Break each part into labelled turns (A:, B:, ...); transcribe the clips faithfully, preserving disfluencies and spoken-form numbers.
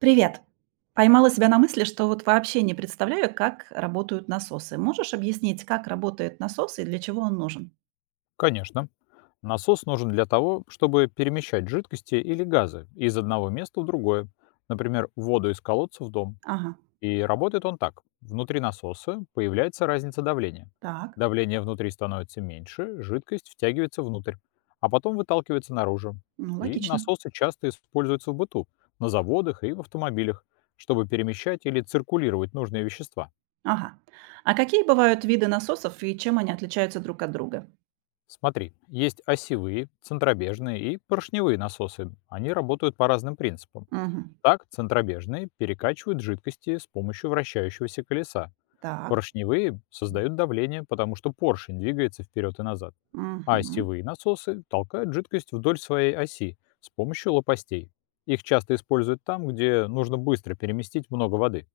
A: Привет. Поймала себя на мысли, что вот вообще не представляю, как работают насосы. Можешь объяснить, как работает насос и для чего он нужен?
B: Конечно. Насос нужен для того, чтобы перемещать жидкости или газы из одного места в другое, например, воду из колодца в дом.
A: Ага,
B: И работает он так. Внутри насоса появляется разница давления.
A: так,
B: Давление внутри становится меньше, жидкость втягивается внутрь, а потом выталкивается наружу.
A: ну
B: И
A: логично.
B: насосы часто используются в быту, на заводах и в автомобилях, чтобы перемещать или циркулировать нужные вещества.
A: Ага. А какие бывают виды насосов и чем они отличаются друг от друга?
B: Смотри, есть осевые, центробежные и поршневые насосы. Они работают по разным принципам.
A: Мгм.
B: Так, центробежные перекачивают жидкости с помощью вращающегося колеса.
A: Так.
B: Поршневые создают давление, потому что поршень двигается вперед и назад. А
A: Мгм.
B: осевые насосы толкают жидкость вдоль своей оси с помощью лопастей. Их часто используют там, где нужно быстро переместить много воды.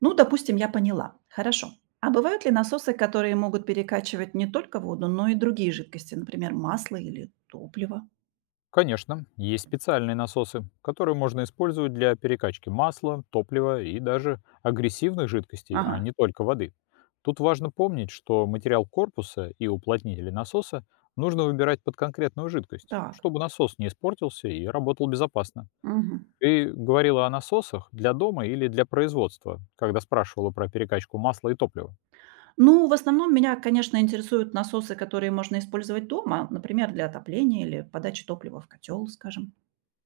A: Ну, допустим, я поняла. Хорошо. А бывают ли насосы, которые могут перекачивать не только воду, но и другие жидкости, например, масло или топливо?
B: Конечно, есть специальные насосы, которые можно использовать для перекачки масла, топлива и даже агрессивных жидкостей, а
A: Ага,
B: не только воды. Тут важно помнить, что материал корпуса и уплотнители насоса нужно выбирать под конкретную жидкость,
A: так.
B: чтобы насос не испортился и работал безопасно.
A: Мгм.
B: Ты говорила о насосах для дома или для производства, когда спрашивала про перекачку масла и топлива.
A: Ну, в основном меня, конечно, интересуют насосы, которые можно использовать дома, например, для отопления или подачи топлива в котел, скажем.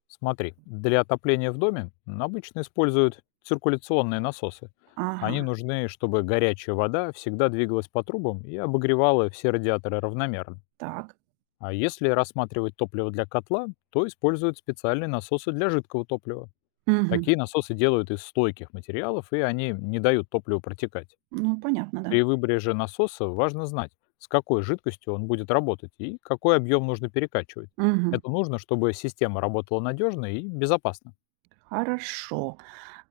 B: Смотри, для отопления в доме обычно используют циркуляционные насосы.
A: Ага,
B: Они нужны, чтобы горячая вода всегда двигалась по трубам и обогревала все радиаторы равномерно.
A: так.
B: А если рассматривать топливо для котла, то используют специальные насосы для жидкого топлива.
A: Мгм.
B: Такие насосы делают из стойких материалов, и они не дают топливу протекать.
A: Ну, понятно, да.
B: При выборе же насоса важно знать, с какой жидкостью он будет работать и какой объем нужно перекачивать.
A: Мгм.
B: Это нужно, чтобы система работала надежно и безопасно.
A: Хорошо.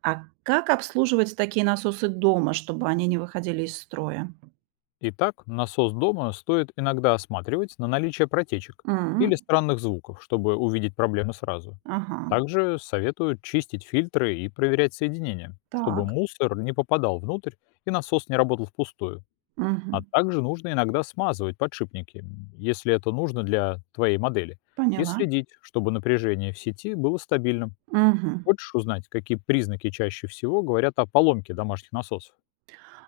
A: А как обслуживать такие насосы дома, чтобы они не выходили из строя?
B: Итак, насос дома стоит иногда осматривать на наличие протечек или
A: М,
B: странных звуков, чтобы увидеть проблемы сразу.
A: ага,
B: Также советую чистить фильтры и проверять соединения, чтобы
A: так.
B: мусор не попадал внутрь и насос не работал впустую. А
A: Мгм.
B: также нужно иногда смазывать подшипники, м, если это нужно для твоей модели, и
A: Поняла.
B: следить, чтобы напряжение в сети было стабильным.
A: Мгм.
B: Хочешь узнать, какие признаки чаще всего говорят о поломке домашних насосов?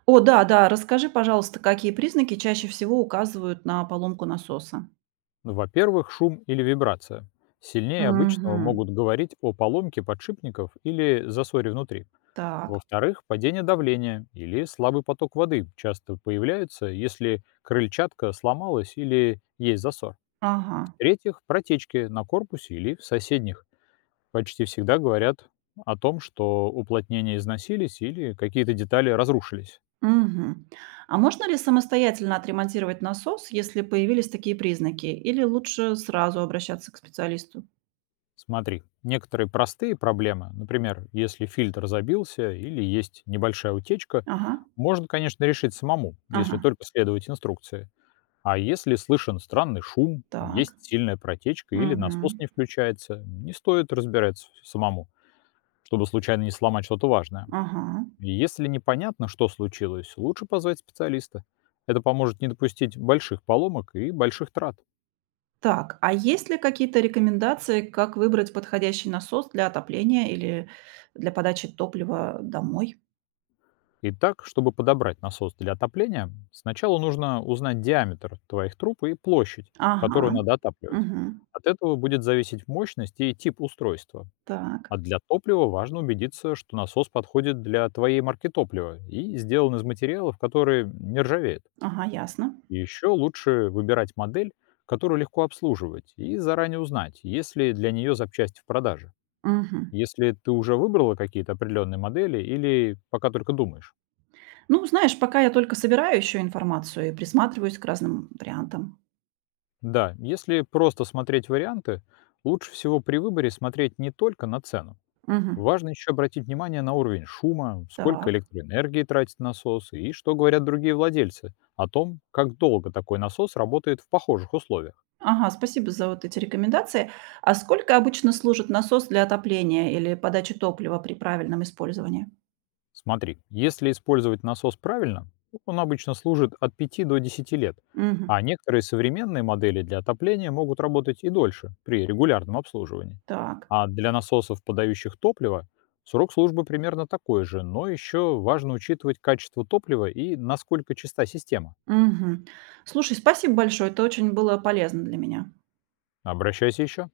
A: О, да, да, расскажи, пожалуйста, какие признаки чаще всего указывают на поломку насоса?
B: Ну, во-первых, шум или вибрация. Сильнее обычного
A: Мгм.
B: могут говорить о поломке подшипников или засоре внутри.
A: Так.
B: Во-вторых, падение давления или слабый поток воды часто появляются, если крыльчатка сломалась или есть засор.
A: Ага.
B: В-третьих, протечки на корпусе или в соседних. Почти всегда говорят о том, что уплотнения износились или какие-то детали разрушились.
A: Мгм. А можно ли самостоятельно отремонтировать насос, если появились такие признаки? Или лучше сразу обращаться к специалисту?
B: Смотри, некоторые простые проблемы, например, если фильтр забился или есть небольшая утечка,
A: Ага,
B: можно, конечно, решить самому, если
A: ага,
B: только следовать инструкции. А если слышен странный шум, есть
A: так.
B: сильная протечка или насос
A: Мгм.
B: не включается, не стоит разбираться самому, чтобы случайно не сломать что-то важное.
A: Ага.
B: И если непонятно, что случилось, лучше позвать специалиста. Это поможет не допустить больших поломок и больших трат.
A: Так, а есть ли какие-то рекомендации, как выбрать подходящий насос для отопления или для подачи топлива домой?
B: Итак, чтобы подобрать насос для отопления, сначала нужно узнать диаметр твоих труб и площадь,
A: Ага.
B: которую надо отапливать.
A: Мгм.
B: От этого будет зависеть мощность и тип устройства.
A: Так.
B: А для топлива важно убедиться, что насос подходит для твоей марки топлива и сделан из материалов, которые не ржавеют.
A: Ага, ясно.
B: И еще лучше выбирать модель, которую легко обслуживать, и заранее узнать, есть ли для нее запчасти в продаже.
A: Мгм.
B: Если ты уже выбрала какие-то определенные модели или пока только думаешь.
A: Ну, знаешь, пока я только собираю еще информацию и присматриваюсь к разным вариантам.
B: Да, если просто смотреть варианты, лучше всего при выборе смотреть не только на цену.
A: Мгм.
B: Важно еще обратить внимание на уровень шума, сколько
A: Так.
B: электроэнергии тратит насос и что говорят другие владельцы о том, как долго такой насос работает в похожих условиях.
A: Ага, спасибо за вот эти рекомендации. А сколько обычно служит насос для отопления или подачи топлива при правильном использовании?
B: Смотри, если использовать насос правильно, вот он обычно служит от пяти до десяти лет,
A: Мгм.
B: а некоторые современные модели для отопления могут работать и дольше при регулярном обслуживании.
A: Так.
B: А для насосов, подающих топливо, срок службы примерно такой же, но еще важно учитывать качество топлива и насколько чиста система.
A: Мгм. Слушай, спасибо большое. Это очень было полезно для меня.
B: Обращайся еще.